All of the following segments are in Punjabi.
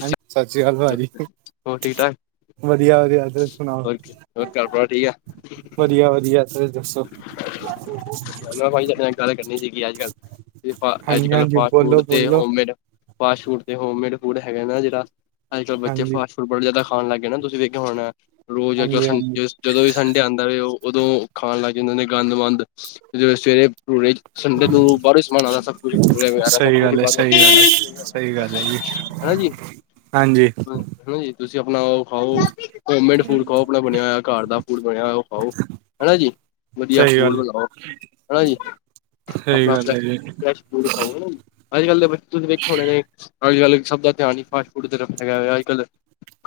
ਹਾਂਜੀ, ਸਤਿ ਸ੍ਰੀ ਅਕਾਲ ਭਰਾ ਜੀ। ਹੋਰ ਠੀਕ ਠਾਕ ਵਧੀਆ ਵਧੀਆ ਹੋਰ ਤੁਸੀ ਸੁਣਾਓ, ਹੋਰ ਹੋਰ ਘਰ ਪਰਿਵਾਰ ਠੀਕ ਵਧੀਆ ਵਧੀਆ ਹੋਰ ਤੁਸੀ ਦੱਸੋ। ਹੈਨਾ ਭਾਈ, ਕਿਸੇ ਨਾਲ ਗੱਲ ਕਰਨੀ ਸੀਗੀ, ਅੱਜ ਕੱਲ ਫ ਅੱਜ ਹਾਂਜੀ ਕੱਲ, ਹਾਂਜੀ ਫਾਸਟ ਫੂਡ ਬੋਲੋ ਤੇ ਬੋਲੋ ਹੋਮਮੇਡ ਫਾਸਟ ਫੂਡ ਤੇ ਹੋਮੇਡ ਫੂਡ ਹੈਗਾ ਨਾ ਜਿਹੜਾ, ਅੱਜ ਕੱਲ੍ਹ ਬੱਚੇ ਹਾਂਜੀ ਫਾਸਟ ਬੜੇ ਜਿਆਦਾ ਖਾਣ ਲੱਗ ਗਿਆਏ ਨਾ, ਤੁਸੀਂ ਵੇਖਿਆ ਹੋਣਾ, ਰੋਜ਼ ਹਾਂਜੀ ਹਾਂਜੀ ਜਦੋਂ ਵੀ ਸੰਡ ਡੇ ਆਉਂਦਾ ਵੈ, ਉਹ ਉਦੋਂ ਖਾਣ ਲੱਗ ਜਾਂਦੇ ਨੇ, ਗੰਦ ਵੰਦ, ਜਿਵੇ ਸਵੇਰੇ ਭਠੂਰੇ, ਸੰਡੇ ਨੂੰ ਬਾਹਰ ਸਮਾਨ ਆਦਾਂ ਸਭ ਕੁਛ, ਭਠੂਰੇ ਵਗੈਰਾ ਸਭ ਸਹੀ ਕੁਛ ਹੀ ਗੱਲ ਹੈ ਸਹੀ ਗੱਲ ਹੈ ਸਹੀ ਗੱਲ ਹੈ ਜੀ ਹੈਜੀ, ਹਾਂਜੀ ਹੂ ਹੈਨਾ ਜੀ ਤੁਸੀਂ ਆਪਣਾ ਉਹ ਖਾਓ, ਹੋਮੇਡ ਫੂਡ ਖਾਓ ਆਪਣਾ ਬਣਿਆ ਹੋਇਆ, ਘਰ ਦਾ ਫੂਡ ਬਣਿਆ ਹੋਇਆ ਉਹ ਖਾਓ। ਹੈਨਾ ਜੀ, ਵਧੀਆ ਸਹੀ ਫੂਡ ਗੱਲ ਬਣਾਓ, ਹੈਨਾ ਜੀ, ਸਹੀ ਆਪਣਾ ਗੱਲ ਹੈ ਜੀ ਫਰੈਸ਼ ਫੂਡ ਖਾਓ ਹੈਨਾ, ਅੱਜ ਕੱਲ ਦੇ ਬੱਚੇ ਤੁਸੀਂ ਵੇਖੇ ਹੋਣੇ ਨੇ, ਅੱਜ ਕੱਲ ਸਭ ਦਾ ਧਿਆਨ ਨਹੀਂ, ਫਾਸਟ ਫੂਡ ਜੇੜਾ ਹੈਗਾ ਐ, ਅੱਜੱ ਕਲ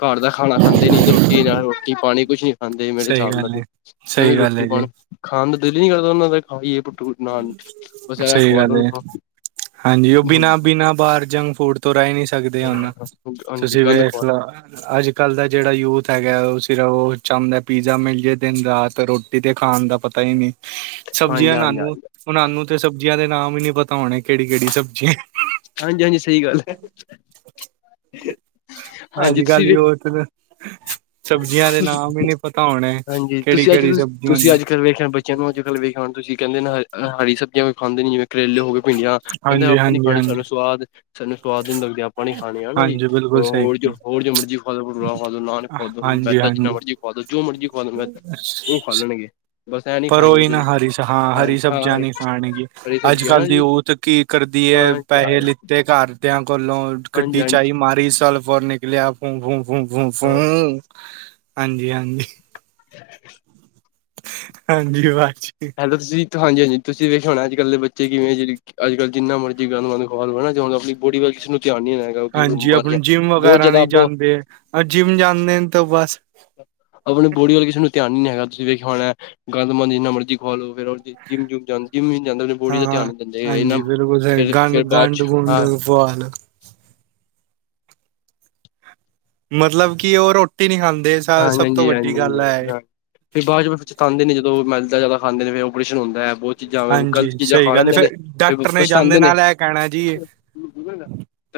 ਘਰ ਦਾ ਖਾਣਾ ਖਾਂਦੇ ਨੀ, ਰੋਟੀ ਨਾਲ ਰੋਟੀ ਪਾਣੀ ਕੁਝ ਨੀ ਖਾਂਦੇ ਮੇਰੇ ਸਹੀ ਹਿਸਾਬ ਨਾਲ ਗੱਲ ਤੇ ਹੈ ਉਹਨਾਂ ਨੇ ਸਹੀ ਗੱਲ ਰੋਟੀ ਹੈ ਜੀ ਪਾਣੀ ਖਾਣ ਦਾ ਦਿਲ ਨੀ ਕਰਦਾ ਉਹਨਾਂ ਦਾ, ਖਾਈਏ ਭਠੂਰ ਸਹੀ ਗੱਲ ਐ, ਹਾਂਜੀ ਉਹ ਬਿਨਾ, ਬਿਨਾਂ ਬਾਹਰ ਜੰਕ ਫੂਡ ਤੋ ਰਹ ਹੀ ਨਹੀ ਸਕਦੇ ਹੁਣ, ਹਾਂਜੀ ਤੁਸੀਂ ਗੰਦ ਵੇਖ ਖਵਾ ਲੋ, ਅੱਜ ਕੱਲ੍ਹ ਦਾ ਜਿਹੜਾ ਯੂਥ ਹੈਗਾ, ਉਹ ਸਿਰਫ ਉਹ ਚੋੳਦਾੰ ਪੀਜ਼ਾ ਮਿਲ ਜਾਏ ਦਿਨ ਰਾਤ, ਰੋਟੀ ਤੇ ਖਾਣ ਦਾ ਪਤਾ ਹੀ ਨਹੀਂ। ਹਾਂਜੀ ਸਬਜ਼ੀਆਂ ਹਾਂਜੀ ਉਨਾਨੂੰ ਹਾਂਜੀ ਨ੍ਹ, ਉਨਾਨੂੰ ਤੇ ਸਬਜ਼ੀਆਂ ਦੇ ਨਾਮ ਹੀ ਨੀ ਪਤਾ ਹੋਣੇ, ਕਿਹੜੀ ਕਿਹੜੀ ਸਬਜ਼ੀਆਂ ਹਾਂਜੀ -ਹਾਂਜੀ ਸਹੀ ਗੱਲ ਹੈ ਅਜ ਹਾਂਜੀ ਕੱਲ, ਤੁਸੀਂ ਯੂਥ ਦਾ ਸਬਜ਼ੀਆਂ ਦੇ ਨਾਮ ਹੀ ਨੀ ਪਤਾ ਹੋਣੇ, ਕਿਹੜੀ ਕਿਹੜੀ ਸਬਜ਼ੀਆਂ ਨੇ ਸਂਬਜੀਆ ਨੂੰ ਅੱਜੱਕਲ ਵੇਖ ਲੋ, ਤੁਸੀਂ ਕਿੰਹਦੇ ਹੋ ਹਰੀ ਸਬਜ਼ੀਆਂ ਕੋਈ ਖਾਂਦੇ ਨੀ ਜਿਵੇੰ ਕਰੇਲੇ ਹੋ ਗੇ, ਭੀਡੀਆਂ, ਕਹਿੰਦੇ ਹਾਂਜੀ ਆਪਾਂ ਨੀ ਹਾਂਜੀ ਖਾਣੀ, ਹਾਂਜੀ ਸਾਨੂੰ ਸਵਾਦ ਸਾਨੂੰ ਸਵਾਦ ਨੀ ਲੱਗਦੀਆਂ ਆਪਾਂ ਨਹੀ ਖਾਣੀਆ ਜੀ, ਹੈਨਾ ਜੀ, ਹਾਂਜੀ ਬਿਲਕੁਲ ਹੋਰ ਸਹੀ ਹੋਰ ਜੋ ਮਰਜ਼ੀ ਖਵਾ ਦੋ, ਭਠੂਰਾ ਖਵਾ ਦੋ, ਨਾਨ ਖਵਾ ਹਾਂਜੀ ਮੈਦਾ ਜਿੰਨਾ ਹਾਂਜੀ ਮਰਜ਼ੀ ਖਵਾ ਦੋ, ਜੋ ਮਰਜ਼ੀ ਖਵਾ ਦੋ ਮੈਦਾ, ਉਹ ਖਾ ਲੈਣਗੇ ਬਸ ਐ ਨੀ ਪਰ ਉਹੀ ਖਾਏਂਗੇ ਨਾ ਹਰੀ ਹਾਂ ਹਰੀ ਹਾਂ ਸਬਜ਼ੀਆਂ ਹਰੀ ਨੀ ਖਾਣਗੀ, ਹਰੀ ਅੱਜ ਸਬਜ਼ੀ ਕੱਲ ਹਨਾ ਦੀ ਜੀ ਯੂਥ ਕੀ ਕਰਦੀ ਹਾਂ ਹੈ, ਹਾਂਜੀ ਪੈਸੇ ਲਿੱਤੇ ਘਰ ਘਰ ਦੇਯਾ ਕੋਲੋ, ਗੱਡੀ ਹਾਂਜੀ ਚਾਯੀ ਮਾਰੀ, ਸੈੱਲ ਫੋਨ ਨਿਕਲਿਆ, ਫੂੰ -ਫੂੂੰ- ਫੂੰ -ਫੂ ਹਾਂ -ਫੂ ਹਾਂਜੀ -ਹਾਂਜੀ [unintelligible] ਹਾਂਜੀ ਬਾਦ ਚ ਹੈਲੋ ਤੁਸੀਂ ਹਾਂਜੀ -ਹਾਂਜੀ ਤੁਸੀਂ ਵੇਖਯਾ ਹੋਣਾ ਅੱਜ ਕੱਲ ਦੇ ਬੱਚੇ ਕਿਵੇਂ ਜਿਹੜੇ, ਅੱਜੱਕਲ੍ਹ ਜਿਹਨਾਂ ਮਰਜੀ ਗੰਦਮੰਦ ਖਵਾ ਲੋ, ਹੈਨਾ ਚਾਹੁੰਦੇ ਆਪਣੀ ਬੋਡੀ ਵਲ ਕਿਸੇ ਨੂੰ ਧਿਆਨ ਨੀ ਆਏਗਾ ਕਿ ਹਾਂਜੀ ਬਿਮਾਰੀਆਂ, ਆਪਣੀ ਜਿੰਮ ਬਹੁਤ ਜ਼ਿਆਦਾ ਬ ਤੀਣ ਤੋ ਬਸ ਆਪਣੀ ਬੋਡੀ ਵੱਲ ਕਿਸੇ ਨੂੰ ਧਿਆਨ ਨੀ ਨੀ ਹੈਗਾ, ਤੁਸੀਂ ਵੇਖਯਾ ਹੋਣਾ ਹੈ, ਗੰਦ ਮੰੰਦ ਜਿੰਨਾ ਮਰਜੀ ਖੁਵਾ ਲੋ, ਫਿਰ ਜਿੰਮ ਜੁਮ ਜਾਂ ਜਿੰਮਮ ਵੀ ਨੀ ਜਾਂਦੇ, ਬੋਡੀ ਦਾ ਹਾਂ ਧਿਆਨ ਨੀ ਦਿੰਦੇ, ਇਹਨਾਂ ਹਾਂਜੀ ਫ਼ਿਰ ਫ਼ਿਰ ਬਾਅਦ ਚ, ਹਾਂ ਔ ਹਾ ਨਾ ਮਤਲਬ ਕਿ ਉਹ ਰੋਟੀ ਨਹੀਂ ਖਾਂਦੇ, ਹਾਂਜੀ ਸਭ ਤੋਂ ਹਾਂਜੀ ਵੱਡੀ ਹਾਂਜੀ ਗੱਲ ਐ ਹੈ ਹਾਂ ਫਿਰ ਬਾਅਦ ਚ ਪਛੱਤਉਦੇ ਨੇ, ਜਦੋਂ ਮੈਦਾ ਜਿਆਦਾ ਖਾਂਦੇ ਨੇ, ਫਿਰ ਓਪਰੇਸ਼ਨ ਹੁੰਦਾ ਹੈ, ਬਹੁਤ ਚੀਜ਼ਾਂ, ਗ਼ਲਤ ਹਾਂਜੀ ਚੀਜ਼ਾਂ ਸਹੀ ਖਾ ਗੱਲ ਹੈ ਲੈਂਦੇ ਫਿਰ ਨੇ, ਫਿਰ ਡਾਕਟਰ ਜਾਂਦੇ ਪਛਤਾਉਂਦੇ ਨੇ ਨਾਲ ਇਹ ਕਹਿਣਾ ਜੀ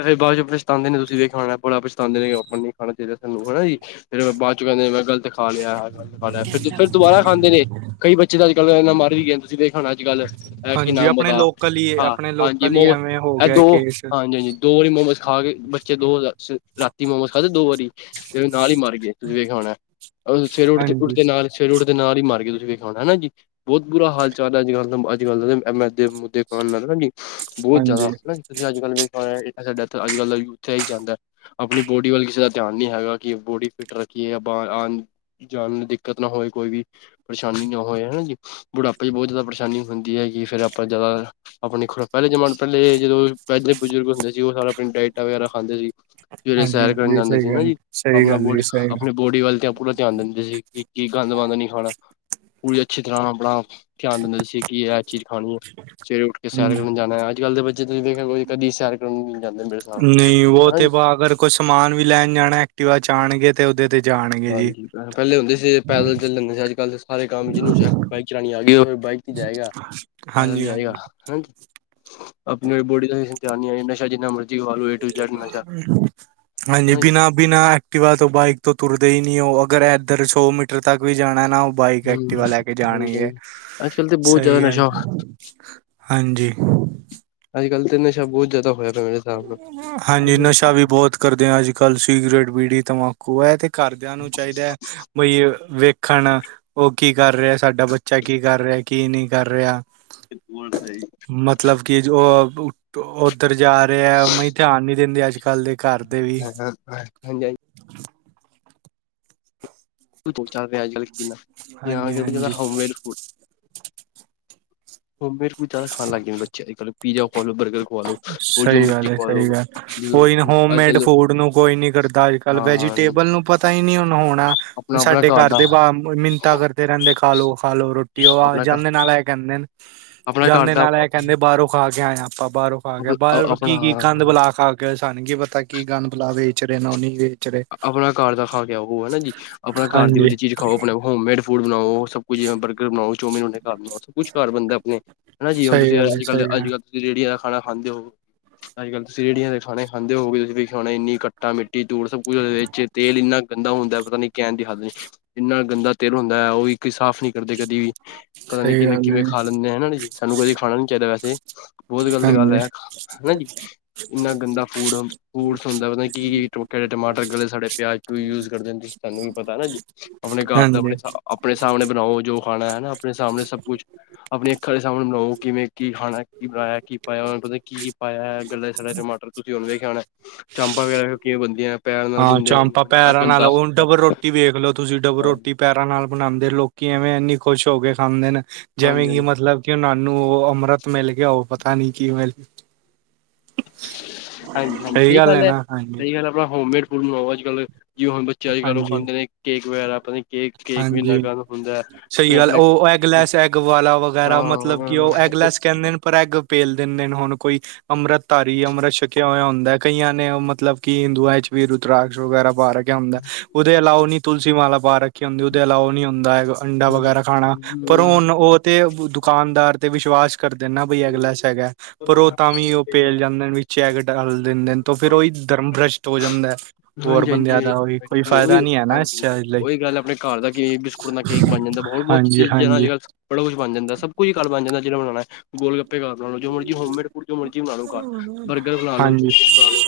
ਤੇ ਬਾਅਦ ਚ ਪਛਤਾਉਦੇ ਨੇ, ਤੁਸੀ ਵੇਖਾਇਆ ਹੋਣਾ ਐ, ਬੜਾ ਪਛਤਾਉਦੇ ਨੇ, ਆਪਾਂ ਨੂੰ ਨਹੀਂ ਖਾਣਾ ਚਾਹਿਦਾ ਸਾਨੂੰ ਹੈਨਾ ਜੀ ਫੇਰ ਔ ਬਾਦ ਚੁ, ਕਹਦੇ ਮੈਂ ਗਲਤ ਖਾ ਲਿਆ ਖਾ ਲਿਆ, ਫਿਰ ਫਿਰ ਦੁਬਾਰਾ ਖਾਂਦੇ ਨੇ, ਕਈ ਬੱਚੇ ਤਾਂ ਅੱਜ ਕੱਲ ਇੰਨਾ ਮਰ ਵੀ ਗਏ, ਤੁਸੀਂ ਦੇਖ ਹੁਣ ਅੱਜ ਕੱਲ੍ਹ, ਇਹ ਕਿ ਹਾਂਜੀ ਨਾਮ ਆਪਣੇ ਔਦਾ, ਲੋਕਲ ਹੀ ਆਪਣੇ ਹਾਂਜੀ ਲੋਕਲ ਹੀ ਮੋਮਸ, ਐਵੇਂ ਹੋ ਇਹ ਗਿਆ ਦੋ ਕੇਸ ਹਾਂਜੀ- ਹਾਂਜੀ ਦੋ ਵਾਰੀ ਮੋਮੋਸ ਖਾ ਕੇ ਬੱਚੇ ਦੋ, ਰਾਤੀ ਮੋਮੋਸ ਖਾਦੇ ਦੋ ਵਾਰੀ, ਤੇ ਨਾਲ ਹੀ ਮਰ ਗ ਤੁਸੀਂ ਵੇਖਯਾ ਹੋਣਾ, ਸਵੇਰੇ ਉੱਠ ਹਾਂਜੀ ਉੱਠਦੇ ਨਾਲ ਸਵੇਰੇ ਉੱਠਦੇ ਨਾਲ ਹੀ ਮਰ ਗਏ, ਤੁਸੀਂ ਵੇਖਯਾ ਹੋਣਾ ਹੈਨਾ ਜੀ ਬਹੁਤ ਬੁਰਾ ਹਾਲ ਚਾਲ ਅੱਜ ਕੱਲ, ਅੱਜ ਕੱਲ ਦਾ, ਏ ਮੈਦੇ ਮੁਦੇ ਖਾਨ ਲਗ ਪਏ ਜੀ, ਬਹੁਤ ਜ਼ਿਆਦਾ ਹਾਂਜੀ ਹੈਨਾ ਜੀ ਤੁਸੀਂ ਅੱਜ ਕੱਲ ਵੇਖਿਆ ਹੋਣਾ, ਸਾਡੇ ਏਥੇ ਅੱਜ ਕੱਲ ਦਾ ਯੂਥਤੇ ਏ ਹੀ ਚਾਹਦਾਂ ਹੈ ਆਪਣੀ ਬੋਡੀ ਵੱਲ ਕਿਸੇ ਦਾ ਧਿਆਨ ਨਹੀਂ ਹੈਗਾ ਕਿ ਬੋਡੀ ਫਿਟ ਰੱਖੀਏ ਅਬ ਆਨ ਜਾਨ ਨੂੰ ਦਿੱਕਤ ਨਾ ਹੋਵੇ ਕੋਈ ਵੀ ਪਰੇਸ਼ਾਨੀ ਨਾ ਹੋਵੇ ਹਨਾ ਜੀ ਬੁਢਾਪੇ ਚ ਬਹੁਤ ਜ਼ਿਆਦਾ ਪਰੇਸ਼ਾਨੀ ਹੁੰਦੀ ਹੈ ਕਿ ਫੇਿਰ ਆਪਾਂ ਜ਼ਿਆਦਾ ਆਪਣੇ ਪਹਿਲੇ ਜਮਾਨੇ ਪਹਿਲੇ ਜਦੋਂ ਪਹਿਲੇ ਬਜ਼ੁਰਗ ਹੁੰਦੇ ਸੀ ਉਹ ਸਾਰਾ ਆਪਣੀ ਡਾਇਟਾਂ ਵਗੈਰਾ ਖਾਂਦੇ ਸੀ ਸਵੇਰੇ ਹਾਂਜੀ ਸੈਰ ਕਰਨ ਹਾਂਜੀ ਜਾਂਦੇ ਸੀ ਸਹੀ ਨਾ ਗੱਲ ਜੀ ਸਹੀ ਆਪਣਾ ਗੱਲ ਜੀ ਬੋਡ ਸਹੀ ਗੱਲ ਬੋਡੀ ਵੱਲ ਤਾਂ ਪੂਰਾ ਧਿਆਨ ਦਿੰਦੇ ਸੀ ਕਿ ਕੀ ਗੰਦ ਵੰਦ ਨਹੀਂ ਖਾਣਾ ਪੂਰੀ ਅੱਛੀ ਤਰ੍ਹਾਂ ਆਪਣਾ ਧਿਆਨ ਦਿੰਦੇ ਸੀ ਕਿ ਇਹ ਚੀਜ਼ ਖਾਣੀ ਏ ਸਵੇਰੇ ਉੱਠ ਕੇ ਹੂੰ, ਸੈਰ ਕਰਨ ਜਾਣਾ ਅੱਜ- ਕੱਲ੍ਹ ਦੇ ਬੱਚੇ ਤੁਸੀਂ ਦੇਖਯਾ ਕਦੀ ਸੈਰ ਕਰਨ ਨੀ ਜਾਂਦੇ ਮੇਰੇ ਹਿਸਾਬ ਨਹੀਂ ਉਹ ਹੈਨਾ ਤੇ ਜੀ। ਵਾ ਅਗਰ ਕੋਈ ਸਮਾਨ ਵੀ ਲੈਣ ਜਾਣਾ ਐਕਟੀਵਾ ਚਾਣਗੇ ਤੇ ਉਹਦੇ ਤੇ ਜਾਣਗੇ ਜੀ ਹਾਂਜੀ ਪਹਿਲੇ ਹੁੰਦੇ ਸੀ ਪੈਦਲ ਚਲਦੇ ਹੁੰਦੇ ਸੀ ਅਜ-ਕੱਲ੍ਹ ਸਾਰੇ ਕੰਮ ਜਿਹਨੂੰ ਬਾਇ ਚਾਲਾਣੀ ਆ ਗਈ ਬਾਈਕ ਤੇ ਜਾਏਗਾ ਪੈਦਲ ਨੀ ਹਾਂਜੀ ਹਾਂਜੀ ਜਾਏਗਾ ਹਾਂਜੀ ਆਪਣੀ ਬੋਡੀ ਦਾ ਧਿਆਨ ਨਹੀਂ ਆਏ ਨਸ਼ਾ ਜਿੰਨਾ ਮਰਜ਼ੀ ਕਰਾਲੋ ਹਾਜੀ ਜੀ ਬੀਣਾ ਬਿਨਾਂ ਐਕਟਿਵਆ ਤੋਂ ਉਹ ਬਾਈਕ ਤੋਂ ਤੁਰਦੇ ਹੀ ਨਹੀ ਉਹ ਅਗਰ ਇੱਧਰ ਸੌ ਮੀਟਰ ਤੱਕ ਵੀ ਜਾਣਾ ਨਾ ਬਾਈਕ ਹੂੰ ਐਕਟੀਵਾ ਹਾਂਜੀ ਲੈ ਕੇ ਜਾਣਗੇ, ਹਾਂਜੀ। ਅੱਜ ਕੱਲ੍ਹ ਤੇ ਬਹੁਤ ਜ਼ਿਆਦਾ ਸਹੀ ਗੱਲ। ਨਸ਼ਾ ਹਾਂਜੀ। ਅੱਜ-ਕੱਲ੍ਹ ਤੇ ਨਸ਼ਾ ਬਹੁਤ ਜ਼ਿਆਦਾ ਹੋਇਆ ਪਿਆ ਮੇਰੇ ਹਿਸਾਬ ਨਾਲ। ਹਾਂਜੀ ਨਸ਼ਾ ਵੀ ਬਹੁਤ ਕਰਦੇ ਹਾਂ ਅੱਜ-ਕੱਲ੍ਹ ਸਿਗਰਟ, ਬੀੜੀ ਤੰਬਾਕੂ ਇਹ ਤੇ ਘਰਦਿਆਂ ਨੂੰ ਚਾਹੀਦਾ ਹੈ ਬਈ ਵੇਖ -ਖਣ ਉਹ ਕੀ ਕਰ ਰਿਹਾ ਸਾਡਾ ਬੱਚਾ ਕੀ ਕਰ ਰਿਹਾ ਕੀ ਨਹੀਂ ਕਰ ਰਿਹਾ। ਸਹੀ। ਮਤਲਬ ਕਿ ਉਹ ਉੱਧਰ ਜ ਮਈ ਧਿਆਨ ਨਹੀਂ ਦਿੰਦੇ ਅੱਜ- ਕੱਲ੍ਹ ਦੇ ਘਰ ਦੇ ਵੀ, [unintelligible] ਹਾਂਜੀ-ਹਾਂਜੀ। ਚਾਅ ਅੱਜ-ਕੱਲ੍ਹ ਹਿ ਹਾਂਜੀ ਯਾਂ ਹਾਂਜੀ home made food home made food ਜਾਦਾ ਖਾਣ ਲੱਗ ਗਏ ਬੱਚੇ ਅੱਜ-ਕੱਲ੍ਹ ਪੀਜ਼ਾ ਖਾਲੋ ਲੋ ਬਰਗਰ ਸਹੀ ਗੱਲ ਏ ਸਹੀ ਗੱਲ ਕੋਈ ਨੀ ਹੋਮਮੇਡ ਫੂਡ ਨੂੰ ਕੋਈ ਨੀ ਕਰਦਾ ਅਜ ਕੱਲ੍ਹ ਵੈਜੀਟੇਬਲ ਨੂੰ ਪਤਾ ਹੀ ਨਹੀ ਹੁਣ ਹੋਣਾ ਆਪਣਾ ਆਪਣਾ ਸਾਡੇ ਘਰ ਦਾ ਦੇ ਮਿੰਨਤਾਂ ਕਰਦੇ ਰਹਿੰਦੇ ਖਾਲੋ-ਖਾਲੋ ਰੋਟੀ ਉਹ ਆਪਣਾ ਘ- ਜਾਂਦੇ ਨਾਲ ਇਹ ਕਹਿੰਦੇ ਨੇ ਆਪਣਾ ਘਰ ਜਾਂਦੇ ਦਾ ਨਾਲ ਇਹ ਕਹਿੰਦੇ ਬਾਹਰੋਂ ਖਾ ਕੇ ਆਏ ਆਪਾਂ ਬਾਹਰੋਂ ਪਾ ਗਿਆ ਅਪ- ਅ- ਬਾਹਰ ਆਪਣਾ ਕੀ ਗੰਦ ਬੁਲਾ ਖਾ ਕੇ ਸਾਨ ਕੀ ਪਤਾ ਕੀ ਗੰਦ ਬੁਲਾ ਵੇਚ ਰਹੇ ਨੂੰ ਨਹੀਂ ਵੇ ਆਪਣਾ ਘਰ ਦਾ ਖਾ ਕੇ ਉਹ ਹਨਾ ਜੀ ਆਪਣਾ ਘਰ ਦੀ ਹਾਂਜੀ ਵਧੀਆ ਚੀਜ਼ ਖਾਓ ਆਪਣੇ ਹੋਮ ਮੇਡ ਫੂਡ ਬਣਾਓ ਸਭ ਕੁਝਿ ਬਰਗਰ ਬਣਾਓ ਚੋਮਿਨ ਸਭ ਕੁਛ ਕਰ ਬੰਦਾ ਆਪਣੇ ਹਨਾ ਜੀ ਹੁਣ ਸਹੀ ਤੁਸੀਂ ਗੱਲ ਹੈ ਅੱਜ ਸਹੀ ਕੱਲ-ਅੱਜ ਗੱਲ ਕੱਲ੍ਹ ਤੁਸੀਂ ਰੇਹੜੀਆਂ ਦਾ ਖਾਣਾ ਖਾਂਦੇ ਹੋ। ਅੱਜ-ਕੱਲ੍ਹ ਰੇੜੀਆਂ ਦੇ ਖਾਣੇ ਖਾਂਦੇ ਹੋਗੇ ਤੁਸੀਂ ਵੀ ਖਾਣੇ ਇੰਨੀ ਕੱਟਾ ਮਿੱਟੀ ਧੂੜ ਸਭ ਕੁੱਝ ਤੇਲ ਇੰਨਾ ਗੰਦਾ ਹੁੰਦਾ ਪਤਾ ਨੀ ਕਹਿਣ ਦੀ ਹੱਲ ਇੰਨਾ ਗੰਦਾ ਤੇਲ ਹੁੰਦਾ ਹੈ ਉਹ ਵੀ ਸਾਫ਼ ਨਹੀਂ ਕਰਦੇ ਕਦੇ ਵੀ। ਪਤਾ ਨੀ ਸਹੀ ਕਿਵੇਂ ਗੱਲ ਕਿਵੇਂ ਹੈ ਖਾ ਲੈਂਦੇ ਹਨ ਜੀ ਸਾਨੂੰ ਕਦੇ ਖਾਣਾ ਨੀ ਚਾਹੀਦਾ ਵੈਸੇ। ਬਹੁਤ ਗਲਤ ਗੱਲ ਹੈ ਹਾਂਜੀ ਹਨਾ ਜੀ ਇੰਨਾ ਗੰਦਾ ਫੂਡ ਫਰੂਟਸ ਹੁੰਦਾ ਮਲ ਕੀੇ ਟਮਾਟਰ ਗਲੇ ਸੜੇ ਪਿਆਜ ਪ ਯੂਜ ਕਰਦੇ ਨੇ ਤੁਸੀਂ ਸਾਨੂੰ ਪਤਾ ਨਾ ਜੀ ਆਪਣੇ ਘਰ ਦਾ ਹਾਂਜੀ ਆਪਣੇ ਆਪਣੇ ਸਾਹਮਣੇ ਬਣਾਓ ਜੋ ਖਾਣਾ ਹੈ ਨਾ ਆਪਣੇ ਸਾਹਮਣੇ ਸਭ ਕੁਛ ਆਪਣੀ ਅੱਖਾਂ ਦੇ ਸਾਹਮਣੇ ਬਣਾਓ ਕਿਵੇਂ ਕੀ ਖਾਣਾ ਕੀ ਬਣਾਇਆ ਕੀ ਪਾਇਆ ਉਹਨਾਂ ਪੈ ਪਤਾ ਨਿ ਕੀ ਪਾਇਆ ਗੱਲੇ ਸੱੜੇ ਟਮਾਟਰ ਤੁਸੀਂ ਹੁਣ ਵੇਖਿਆ ਹੋਣਾ ਚਾਂਪਾਂ ਵਗੈਰਾ ਕਿਵੇਂ ਬਣਦੀਆਂ ਪੈਰ ਨਾਲ ਹਾਂ ਗੁੰਦੇ ਚਾਮਂਪਾ ਨੇ ਪੈਰਾਂ ਨਾਲਾ ਗੰਦਾ ਉਹਡਬਰ ਰੋ ਰੋਟੀ ਵੇਖ ਲੋ ਤੁਸੀਂ ਡਬਰ ਹਾਂਜੀ ਰੋਟੀ ਪੈਰਾਂ ਨਾਲ ਬਣਾਉਂਦੇ ਲੋਕੀ ਐਵੇਂ ਐੰਨੀ ਖੁਸ਼ ਹੋ ਕੇ ਖਾਂਦੇ ਨੇ ਜਿਵੇਂ ਕਿ ਹਾਂਜੀ ਮਤਲਬ ਕਿ ਉਹਾਨ ਨੂੰ ਉਹ ਅੰਮ੍ਰਿਤ ਮਿਲ ਗਿਆ ਉਹ ਪਤਾ ਨਹੀਂ ਕੀ ਮਿਲ ਹਾਂਜੀ-ਹਾਂਜੀ ਸਹੀ ਗੱਲ ਹੈ। ਸਹੀ ਗੱਲ ਹੈ ਆਪਣਾ ਹੋਮਮੇਡ ਫਲ ਬਣਾਓ ਅੱਜ-ਕੱਲ੍ਹ ਜੀ ਹੁਣ, ਬੱਚੇ ਅੱਜ ਕੱਲ ਉਹ ਹਾਂਜੀ ਖਾਂਦੇ ਨੇ ਕੇਕ ਵਗੈਰਾ ਆਪਣੀ- ਹਾਂਜੀ ਸਹੀ ਤੇ ਗੱਲ, ਆਪਣੇ ਉਹ ਐਗਲੈਸ ਐਗ ਵਾਲਾ ਵਗੈਰਾ, ਮਤਲਬ ਕਿ ਉਹ ਹਾਂਜੀ-ਹਾਂਜੀ, ਐਗਲੈਸ ਕਹਿੰਦੇ ਨੇ ਪਰ, ਅਗ ਪੇਲ ਦਿੰਦੇ ਨੇ ਹੁਣ ਕੋਈ ਅੰਮ੍ਰਿਤ ਧਾਰੀ, ਅੰਮ੍ਰਿਤ ਛਕਿਆ ਹੋਇਆ ਹੁੰਦਾ ਹੈ ਕਈਆਂ ਨੇ, ਮਤਲਬ ਕਿ ਹਿੰਦੂਆਂ ਵਿੱਚ ਵੀ, ਰੁਤਰਾਸ਼ ਵਗੈਰਾ ਪਾ ਰ ਹੁੰਦਾ, ਉਹਦੇ ਇਲਾ ਉਹ ਨੀ ਤੁਲਸੀ ਮਾਲਾ, ਪਾ ਰੱਖੀ ਹੁੰਦੀ ਉਹਦੇ ਇਲਾਵਾ ਨੀ ਹੁੰਦਾ ਹੈਗਾ ਅੰਡਾ ਵਗੈਰਾ ਖਾਣਾ, ਪਰ ਹੁਣ ਉਹ ਤੇ ਦੁਕਾਨਦਾਰ, ਤੇ ਵਿਸ਼ਵਾਸ ਕਰਦੇ ਨਾ ਬਈ ਐਗ ਲੈਸ ਹੈਗਾ ਪਰ ਉਹ ਤਾਂ ਵੀ ਉਹ ਪੇਲ ਜਾਂਦੇ ਨੇ ਵਿੱਚ ਐਗ ਡਾਲ ਦਿੰਦੇ ਨ ਤੋ ਫੇਰ ਉਹੀ ਧਰਮ ਭ੍ਰਸ਼ਟ ਹੋ ਜਾਂਦਾ ਹੋਰ ਹਾਂਜੀ ਬੰਦਿਆਂ ਹਾਂਜੀ ਦਾ ਉਹੀ ਕੋਈ ਫਾਇਦਾ ਨਹੀਂ ਹੈ ਨਾ ਇਸ ਚਜ਼ ਲਈ, ਅੱਜ-ਕਲ੍ਹ ਆਪਣੇ ਘਰ ਦਾ ਕੇਕ ਬਿਸਕੁਟ ਨਾਲ ਕੇਕ ਬਣ ਜਾਂਦਾ ਹੋਰ ਬਹੁਤ ਚ ਹਾਂਜੀ ਚੀਜ਼ਾਂ ਹਾਂਜੀ ਨਾਲ ਅੱਜ-ਕੱਲ੍ਹ ਬੜਾ ਕੁਛ ਬਣ ਜਾਂਦਾ, ਸਭ ਕੁਝ ਘਰ ਬਣ ਜਾਂਦਾ, ਜਿਨੇ ਬਣਾਉਣਾ ਗੋਲ ਗੱਪੇ ਘਰ ਬਣਾ ਲਓ, ਜੋ ਮਰਜ਼ੀ ਹੋਮੇਡ ਜੋ ਮਰਜੀ, ਬਣਾ ਲੋ ਘਰ ਬਰਗਰ, ਬਣਾ ਲ ਲੋ ਹਾਂਜੀ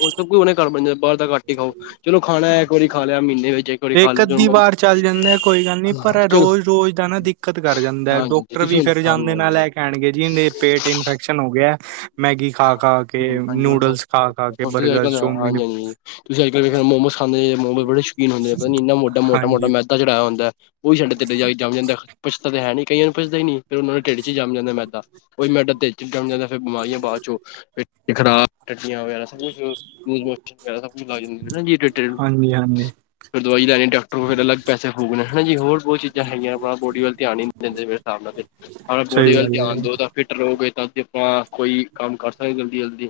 ਹੁਣ ਸਭ ਕੁਝ ਘਰ ਬਣ ਜਾਂਦਾ, ਬਾਹਰ ਤਾਂ ਘੱਟ ਹੀ ਖਾਓ, ਚਲੋ ਖਾਣਾ ਇੱਕ ਵਾਰੀ ਖਾ ਲਿਆ ਮਹੀਨੇ, ਵਿੱਚ ਵਾਰੀ ਖਾ ਏਕ ਲਿਆ ਅੱਦੀ ਚਲੋ ਵਾਰ ਚੱਲ ਜਾਂਦਾ ਕੋਈ ਗੱਲ ਨੀ, ਪਰ ਹਾਂਜੀ ਰੋਜ਼ ਰੋਜ਼ ਦਾ ਨਾ ਦਿੱਕਤ ਕਰ ਜਾਂਦਾ, ਤੁਰੀ ਹਾਂਜੀ ਫਰੀ, ਤੁਸੀਂ ਵੀ ਫਿਰ ਜਾਂਦੇ ਹਾਂਜੀ-ਹਾਂਜੀ ਨਾਲ ਐ ਕਹਿਣ ਗੇ ਜੀ, ਪੇਟ ਇਨਫੈਕਸ਼ਨ ਹੋ ਗਿਆ ਮੈਗੀ, ਖਾ ਖਾ ਕੇ ਹਾਂਜੀ ਹੁਣ ਨੂਡਲਸ, ਖਾ ਖਾ ਕੇ ਤੁਸੀਂ ਅੱਜ ਬਰਗਰ, ਕੱਲ ਚੋਮਨ ਹਾਂਜੀ ਹਾਂਜੀ ਤੁਸੀਂ ਅੱਜ ਕੱਲ ਵੇਖ ਮੋਮੋਸ ਖਾਂਦੇ ਜੇ ਮੋਮੇਜ, ਬੜੇ ਸ਼ੌਕੀਨ ਹੁੰਦੇ, ਪਤਾ ਨੀ ਇੰਨਾ ਮੋਟਾ-ਮੋਟਾ ਹਾਂਜੀ, ਮੈਦਾ ਚੜਾਆ ਹੁੰਦਾ ਔਹੀ ਸਾਡੇ ਤੁਹਾਡੇ ਢਿੱਡ ਜਾ ਕੇ ਜਮ ਜਾਂਦਾ, ਪਚਦਾ ਤੇ ਹੈ ਨੀ ਕਈਆਂ ਨੂੰ ਪਚਦਾ ਹੀ ਨੀ ਫਿਰ ਓਹਨਾਂ ਦੇਂ ਢਿੱਡ ਚ ਹੀ ਜਮ ਜਾਂਦਾ ਮੈਦਾ। ਔਈ ਮੈਂਦਾ ਢਿੱਡ ਚ ਜੰਮ ਜਾਂਦਾ ਫਿਰ ਬਿਮਾਰੀਆਂ ਬਾਦ ਚੋਂ ਪੇ ਖਰਾਬ, ਟੱਟੀਆਂ ਵਗੈਰਾ, ਸਭ ਕੁਛ ਲੂਸ ਮੋਸ਼ਣ ਵਗੈਰਾ ਸਬ ਕੁਛ ਲਗ ਜਾਂਦੇ ਨਾ ਜੀ, ਜਿਦੇ ਤੇ ਟੇਡ ਹਾਂਜੀ-ਹਾਂਜੀ ਫਿਰ ਦਵਾਈ ਲੈਣੀ ਡਾਕਟਰ ਕੋਲ, ਫਿਰ ਅਲੱਗ ਪੈਸੇ ਫੂਕਣੇ। ਹਾਂ ਜੀ, ਹੋਰ ਓਹ ਚੀਜ਼ਾਂ ਹੈਗੀਆਂ, ਅਪਣਾ ਬੋਡੀ ਵੱਲ ਧਿਆਨ ਹੀ ਨੀ ਦਿੰਦੇ ਮੇਰੇ ਸਾਬ ਨਾਲ, ਫੇਰ ਅਗਰ ਸਹੀ ਬੋਡੀ ਵੱਲ ਗੱਲ ਧਿਆਨ ਹੈ, ਦਿਓ ਤਾਂ ਫਿੱਟ ਰਹੋਗੇ ਤਾਂ ਤੇ ਪਾ, ਕੋਈ ਕੰਮ ਕਰ ਸਕਦੇ ਜਲਦੀ ਜਲਦੀ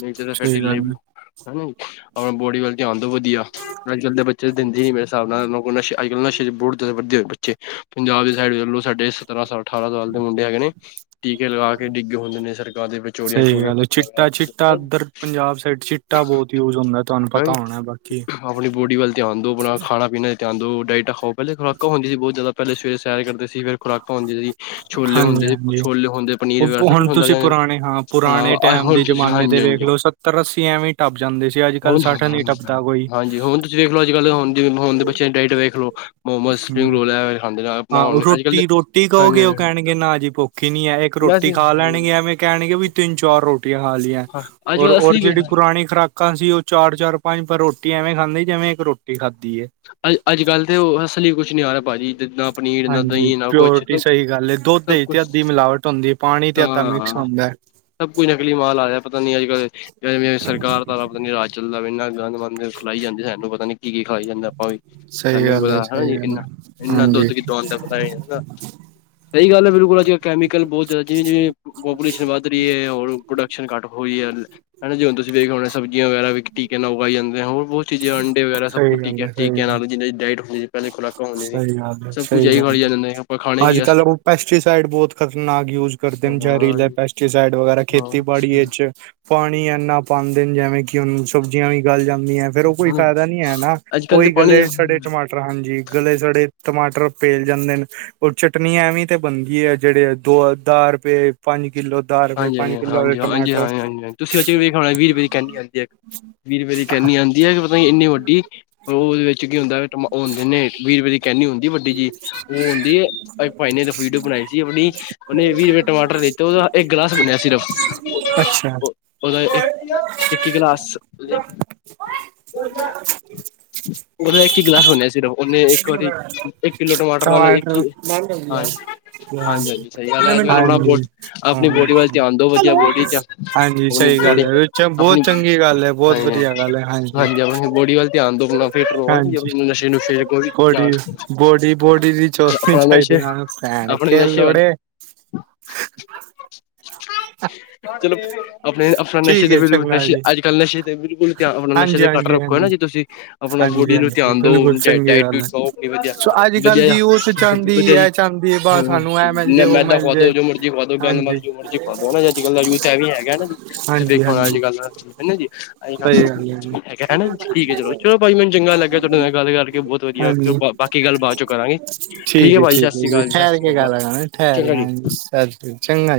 ਨਹੀਂ ਤੇ ਫੇਰ ਸਹੀ ਢਿੱਲੇ, ਗੱਲ ਹੈ, ਨਈ ਅਪਣਾ ਬੋਡੀ ਵੱਲ, ਧਿਆਨ ਦੋ ਵਧੀਆ। ਅੱਜ ਕੱਲ ਦੇ ਬੱਚੇ ਦਿੰਦੇ ਹੀ ਨੇ ਮੇਰੇ ਸਾਬ ਨਾਲ, ਅੱਜ-ਕੱਲ ਨਾ ਸ਼ਰੀ ਬੁਡ ਥ ਵਧੇ ਹੋਏ ਚੇ ਪੰਜਾਬ ਦੀ ਸਾਈਡ ਵੇਖਲੋ, ਸਾਡੇ ਸਤਰਾਂ ਸਾ ਅਠਾਰਾਂ ਸਾਲ, ਦੇ ਮੁੰਡੇ ਹੈਗੇ ਨੇ ਟੀਕੇ ਲਗਾ ਕੇ ਡਿੱਗੇ ਹੁੰਦੇ ਨੇ ਸੜਕਾ ਦੇ, ਵਿੱਚ ਚੋਰੀਆਂ ਸਹੀ ਚੋਰੀਆਂ ਗੱਲ ਹੈ ਕੱਟਾ ਵਗੈਰਾ [unintelligible] ਚਿੱਟਾ-ਚਿੱਟਾ ਨਹੀਂ ਇੱਧਰ ਪੰਜਾਬ ਸਾਈਡ ਚਿੱਟਾ ਬਹੁਤ ਯੂਜ ਹੁੰਦਾ ਤੁਹਾਨੂੰ ਪਤਾ ਨਹੀਂ। [inaudible] ਹੋਣਾ ਬਾਕੀ ਆਪਣੀ ਬੋਡੀ ਵੱਲ ਧਿਆਨ ਦਿਓ, ਅਪਣਾ ਖਾਣਾ-ਪੀਣਾ ਚ ਧਿਆਨ ਦਿਓ, ਡਾਇਟਾ ਖਾਓ। ਪਹਿਲੇ ਖੁਰਾਕਾ ਹੁੰਦੀਆ ਸੀ, ਬਹੁਤ ਜਿਆਦਾ ਪਹਿਲੇ, ਸਵੇਰੇ ਸੈਰ ਕਰਦੇ ਸੀ, ਫੇਰ ਖੁਰਾਕਾਂ ਹੁੰਦੀਆਂ ਸੀ, ਛੋਲੇ ਹੁੰਦੇ ਸੀ, ਹਾਂਜੀ-ਹਾਂਜੀ ਛੋਲੇ ਹੁੰਦੇ, ਪਨੀਰ ਉਹ ਵਗੈਰਾ ਪੁ- ਸਭ ਹੁਣ ਕੁਛ ਹੁੰਦਾ ਤੁਸੀਂ ਜਾਂ ਪੁਰਾਣੇ ਹਾਂ ਪੁਰਾਣੇ ਟਾਈਮ, ਦੇ ਜਮਾਨੇ ਤੇ ਵੇਖ ਹਾਂਜੀ ਲੋ ਸੱਤਰ-ਅੱਸੀ ਐਵੇਂ ਟੱਪ ਜਾਂਦੇ ਸੀ, ਅੱਜ-ਕੱਲ੍ਹ ਸੱਠ ਨੀ ਟੱਪ ਹੁਣ ਹਾਂਜੀ, ਹੁਣ ਤੁਸੀਂ ਵੇਖਲੋ ਅੱਜ--ਕੱਲ ਹੋਣ ਹੋਣ ਦੇ ਬੱਚਿਆਂ, ਦੀ ਡਾਇਟ ਵੇਖ ਲੋ ਮੋਮੋਸ, ਹੂੰ ਸਪਰਿੰਗ ਰੋਲ ਐ ਐ ਖਾਂਦੇ ਜਾਓ ਹਾਂ ਰੋਟੀ ਰੋਟੀ ਕਹੋਗੇ, ਓਹ ਕਹਿਣਗੇ, ਨਾ ਜੀ ਭੁੱਖ ਹੀ ਨੀ ਹੈ, ਇੱਕ ਰੋਟੀ ਵੈਸੇ ਖਾ ਲੈਣਗੇ ਐਵੇਂ ਕਹਿਣਗਏ, ਤਿੰਨ-ਚਾਰ ਰੋਟੀਆਂ ਖਾ ਲੀਆ ਅੱਜ ਕੱਲ ਔਰ ਅਸਲੀ ਜਿਹੜੀ ਪੁਰਾਣੀ ਖੁਰਾਕ ਅਸੀਂ, ਓਹ ਚਾਰ-ਚਾਰ ਪੰਜ-ਪੰਜ ਰੋਟੀ ਐਵੇਂ ਖਾਂਦੇ ਸੀ, ਜਿਵੇ ਇੱਕ ਰੋਟੀ ਖਾਦੀ ਏ ਅ, ਅੱਜ-ਕੱਲ੍ਹ ਤੇ ਓਹ ਅਸਲੀ ਕੁਛ ਨਈ, ਆ ਰਿਹਾ ਭਾਜੀ। ਨਾ ਪਨੀਰ ਨਾ ਹਾਂਜੀ, ਦਹੀਂ ਨਾ ਕੁਛ ਪਿਓਰਟੀ ਸਭ ਸਹੀ ਗੱਲ ਏ। ਦੁੱਧ ਸਭ ਵਿੱਚ ਤੇ ਕੁਛ ਅੱਧੀ ਮਿਲਾਵਟ ਹੁੰਦੀ ਪਾਣੀ ਤੇ, ਅੱਧਾ ਹਾਂ ਮਿਕਸ ਹੁੰਦਾ ਸਭ ਕੁਝ ਨਕਲੀ ਮਾਲ ਆ ਰਿਆ, ਪਤਾ ਨੀ ਅੱਜ-ਕੱਲ ਵੇਂਐ ਸਰਕਾਰ ਦਾ ਪਤਾ ਨੀ ਰਾਸ਼ਨ ਚਲਦਾ ਦਾ ਏਨਾ ਗੰਦ ਮੰਦ ਮੈਨੂੰ ਖਲਾਈ ਜਾਂਦੇ, ਸਾਨੂੰ ਪਤਾ ਨੀ ਕੀ-ਕੀ ਖਾਈ ਜਾਂਦਾ ਔਹੀ ਸਹੀ ਤੈਨੂੰ ਵੀ ਗੱਲ ਹੈ ਪਤਾ ਹਨਾ ਸਹੀ ਜੀ ਗੱਲ ਹੈ ਇੰਨਾ--ਇਨ੍ਹਾਂ ਹਾਂਜੀ ਦੁੱਧ ਕਿਥੋਂ ਆਂਦਾ? ਪਤਾ ਨੀ ਹਨਾ ਸਹੀ ਗੱਲ ਹੈ ਬਿਲਕੁਲ, ਅੱਜੇ ਕੈਮੀਕਲ ਬਹੁਤ ਜਾਦਾ ਜਿਵੇਂ ਜਿਵੇਂ ਪੋਪੂਲੇਸ਼ਨ ਵੱਧ ਰੀ ਏ, ਔਰ ਪ੍ਰੋਡਕਸ਼ਨ, ਘੱਟ ਹੋ ਰੀ ਐ, ਹਨਾ ਜੀ ਹੁਣ ਤੁਸੀਂ ਵੇਖ ਹੋਣੇ ਸਬਜ਼ੀਆਂ ਵਗੈਰਾ, ਵੀ ਟੀਕੇ ਨਾ ਉਗਾਈ ਜਾਂਦੇ, ਆ ਹੋਰ ਬਹੌਤ ਚੀਜਾ ਅੰਡੇ ਵਗੈਰਾ ਸਭ ਸਹੀ ਕੁਛ ਗੱਲ ਟੀਕੇਆਂ ਸਹੀ ਠੀਕ ਹੈ, ਗੱਲ ਨਾਲ ਜਿਨ੍ਹਾਂ ਦੀ ਡਾਇਟ ਹੁੰਦੀ, ਪਹਿਲੇ ਖੁਰਾਕ ਸਹੀ ਗੱਲ ਏ ਸਹੀ ਗੱਲ ਏ ਆਪਾਂ ਖਾਣੇ ਕੀ ਅੱਜ-ਕੱਲ ਓਹ ਪੈਸਟੀਸਾਈਡ ਬਹੁਤ ਖਤਰਨਾਕ ਨਿਉੱਜ ਕਰਦੇ ਨੇ ਹਾਂ ਜਿਹਰੀਲੇ ਪੈਸਟੀਸਾਈਡ ਵਗੈਰਾ ਹਾਂ ਖੇਤੀ ਬਾੜੀ ਵਿੱਚ ਪਾਣੀ, ਏਨਾ ਪਾਦੇ ਨੇ, ਜਿਵੇਂ ਕਿ ਉਂਨੂੰ ਸਬਜ਼ੀਆਂ ਵੀ ਗੱਲ ਜਾਂਦੀ, ਐ ਫੇਰ, ਓਹ ਕੋਈ ਫੈਦਾ ਨੀ ਹੈ ਨਾ, ਅੱਜ ਕੱਲ ਤੇ ਓਹੀ ਗੱਲੇ ਪਾਣੀ ਸੜੇ ਟਮਾਟਰ, ਹਾਂਜੀ ਗਲੇ ਸੜੇ, ਟਮਾਟਰ ਪੇਲ ਜਾਂਦੇ ਨੇ ਔਰ, ਚਟਨੀ ਐਵੇਂ ਈ ਤੇ ਬਣਦੀ ਏ, ਜਿਹੜੇ ਦੋ ਅ ਦਸ ਰੁਪਏ ਪੰਜ ਕਿਲੋ ਦਾ ਰੁਪੇ ਹਾਂਜੀ ਹਾਂਜੀ ਪੰਜ ਕਿਲੋ ਦੇ ਹਾਂਜੀ ਹਾਂਜੀ ਟਮਾਟਰ। ਹਾਂ ਹਾਂਜੀ ਹਾਂਜੀ ਤੁਸੀਂ ਅਜ ਵੇਖ ਹੋਣਾ ਵੀਹ ਰੁਪਏ ਦੀ ਕੈਨੀ ਆਂਦੀ ਹੈ। ਵੀਹ ਰੁਪਏ ਦੀ ਕੈਨੀ ਆਂਦੀ ਐ, ਕੇ ਪਤਾ ਨੀ ਇੰਨੀ ਵੱਡੀ। ਓ ਓਦੇ ਵਿੱਚ ਕੀ ਹੁੰਦਾ ਵੇ ਟਮਾ ਓ ਹੁੰਦੇ ਨੇ ਵੀਹ ਰੁਪਏ ਦੀ ਕੈਨੀ ਹੁੰਦੀ ਵੱਡੀ ਬੀਜੀ ਓਹ ਹੁੰਦੀ ਏ ਅੱਜ ਭਾਈ ਨੇ ਵੀਡੀਓ ਬਣਾਈ ਸੀ ਅਪਣੀ ਓਹਨੇ ਵੀਹ ਰੁਪਏ ਟਮਾਟਰ ਲਿਤਾ। ਓਦਾਂ ਕਲਾਸ ਬਣਿਆ ਸਿਰਫ। ਅੱਛਾ [inaudible] ਓਹਦਾ ਇੱਕ ਇੱਕੀ ਗਲਾਸ ਓਹਦਾ ਇੱਕ ਹੀ ਗਲਾਸ ਬਣਿਆ ਸਿਰਫ। ਓਹਨੇ ਇੱਕ ਵਾਰੀ ਇੱਕ ਕਿੱਲੋ ਟਮਾਟਰ ਨਾਲੋਂ ਇੱਕ ਈ ਬੰਦ ਹੋ ਗਿਆ ਹਾਂਜੀ ਹਾਂਜੀ ਹਾਂਜੀ। ਸਹੀ ਗਲ ਕਿੰਨੇ ਆ ਮਿੰਟ ਅੱਜਕਲ ਬੜਾ ਬੋ ਹੋਗੇ ਅਪਣੀ ਬੋਡੀ ਵੱਲ ਧਿਆਨ ਦੋ ਵਧੀਆ ਹੈਲੋ ਬੋਡੀ ਚ ਹਾਂਜੀ ਅਪਣੀ ਸਹੀ ਗੱਲ ਬੋਡੀ ਹੈ ਵਿੱਚ ਅਪਣੀ ਬਹੁਤ ਚੰਗੀ ਗੱਲ ਹੈ ਬਹੁਤ ਹਾਂਜੀ-ਹਾਂਜੀ, ਵਧੀਆ ਗੱਲ ਹੈ ਹਾਂਜੀ ਅਪਣੀ ਬੋਡੀ ਵੱਲ ਧਿਆਨ ਦੋ ਅਪਣਾ ਫਿਟ ਰੋ ਹੈਣਾ ਜੀ ਅਪਣਾ ਨਸ਼ੇ-ਨੁਸ਼ੇ [unintelligible] ਕੋਡੀ ਬੋਡੀ ਬੋਡੀ ਦੀ ਚੋਦਨੀ ਆਪਣਾ ਚਾਹੀਦੀ ਨਸ਼ੇ ਹਾਂ ਭੈਣ ਆਪਣੇ ਕੇ ਨਸ਼ੇ ਵੱਲ ਲੋੜੇ। [inaudible] [inaudible] ਚਲੋ ਆਪਣੇ ਆਪਣਾ ਨਸ਼ੇ ਠੀਕ ਦੇ ਹੈ ਬੁਲ ਚੰਗਾ ਨਸ਼ੇ ਜੀ ਅੱਜ-ਕੱਲ ਨਸ਼ੇ ਦੇ ਬਿਲਕੁਲ ਧਿਆਨ ਆਪਣਾ ਨਸ਼ੇ ਹਾਂਜੀ ਦੇ ਘੱਟ ਹਾਂਜੀ ਰ ਨਾ ਹਾਂਜੀ ਜੀ ਤੁਸੀਂ ਆਪਣਾ ਹਾਂਜੀ ਬੋਡੀ ਨੂੰ ਹਾਂਜੀ ਧਿਆਨ ਦੋ ਬਿਲਕੁਲ ਡ ਚੰਗੀ ਡਇਟ ਗੱਲ ਹੈ ਸੋ ਵੀ ਵਧੀਆ, ਸੋ ਅੱਜ ਕੱਲ੍ਹ ਵਧੀਆ ਦੀ ਆ ਉਹ ਤੇ ਚਾਹੁੰਦੀ ਵਧੀਆ ਜੀ ਇਹ ਚਾਹੁੰਦੀ ਹੈ ਬਸ ਹੂੰ, ਸਾਨੂੰ ਇਹ ਮਿਲ ਜੇ ਉਹ ਮੈਦਾ ਮਿਲ ਜੇ ਖੁਆਦੋ ਜੋ ਮਰਜੀ ਖੁਆ ਦੋ। ਗੰਦ ਹਾਂਜੀ ਮੰਦ ਜੋ ਮਰਜ਼ੀ ਖੁਆ ਦੋ ਹਨਾ ਅੱਜ-ਕੱਲ ਦਾ ਯੂਥ ਐਵੀ ਹੈਗਾ ਨਾ ਜੀ ਤੁਸੀਂ ਹਾਂਜੀ ਦੇਖੋ ਨਾ ਹਾਂਜੀ ਅੱਜ-ਕੱਲ ਹਨਾ ਜੀ। ਹੈਗਾ ਸਹੀ ਗੱਲ ਹੈ ਜੀ ਹਨਾ ਜੀ ਠੀਕ ਏ ਚਲੋ, ਚਲੋ ਭਾਜੀ ਮੈਨੂੰ ਚੰਗਾ ਲੱਗਿਆ ਥੋਡੇ ਨਾਲ ਗੱਲ ਕਰਕੇ ਬਹੁ ਤ ਵਧੀਆ ਹਾਂਜੀ ਬਾਕੀ ਗੱਲ ਬਾਤ ਚੋਂ ਕਰਾਂਗੇ ਠੀਕ ਏ ਹੈ ਭਾਜੀ ਸਤਿ ਹੈ ਸ਼੍ਰੀ ਅਕਾਲ ਜੀ, ਸਤਿ ਠਹਿਰ ਸ਼੍ਰੀ ਕੇ ਅਕਾਲ ਗੱਲ ਕਰਾਂਗੇ ਠਹਿਰ ਕੇ ਚੰਗਾ ਹਾਂਜੀ ਸਤਿ ਜੀ। ਚੰਗਾ ਜੀ।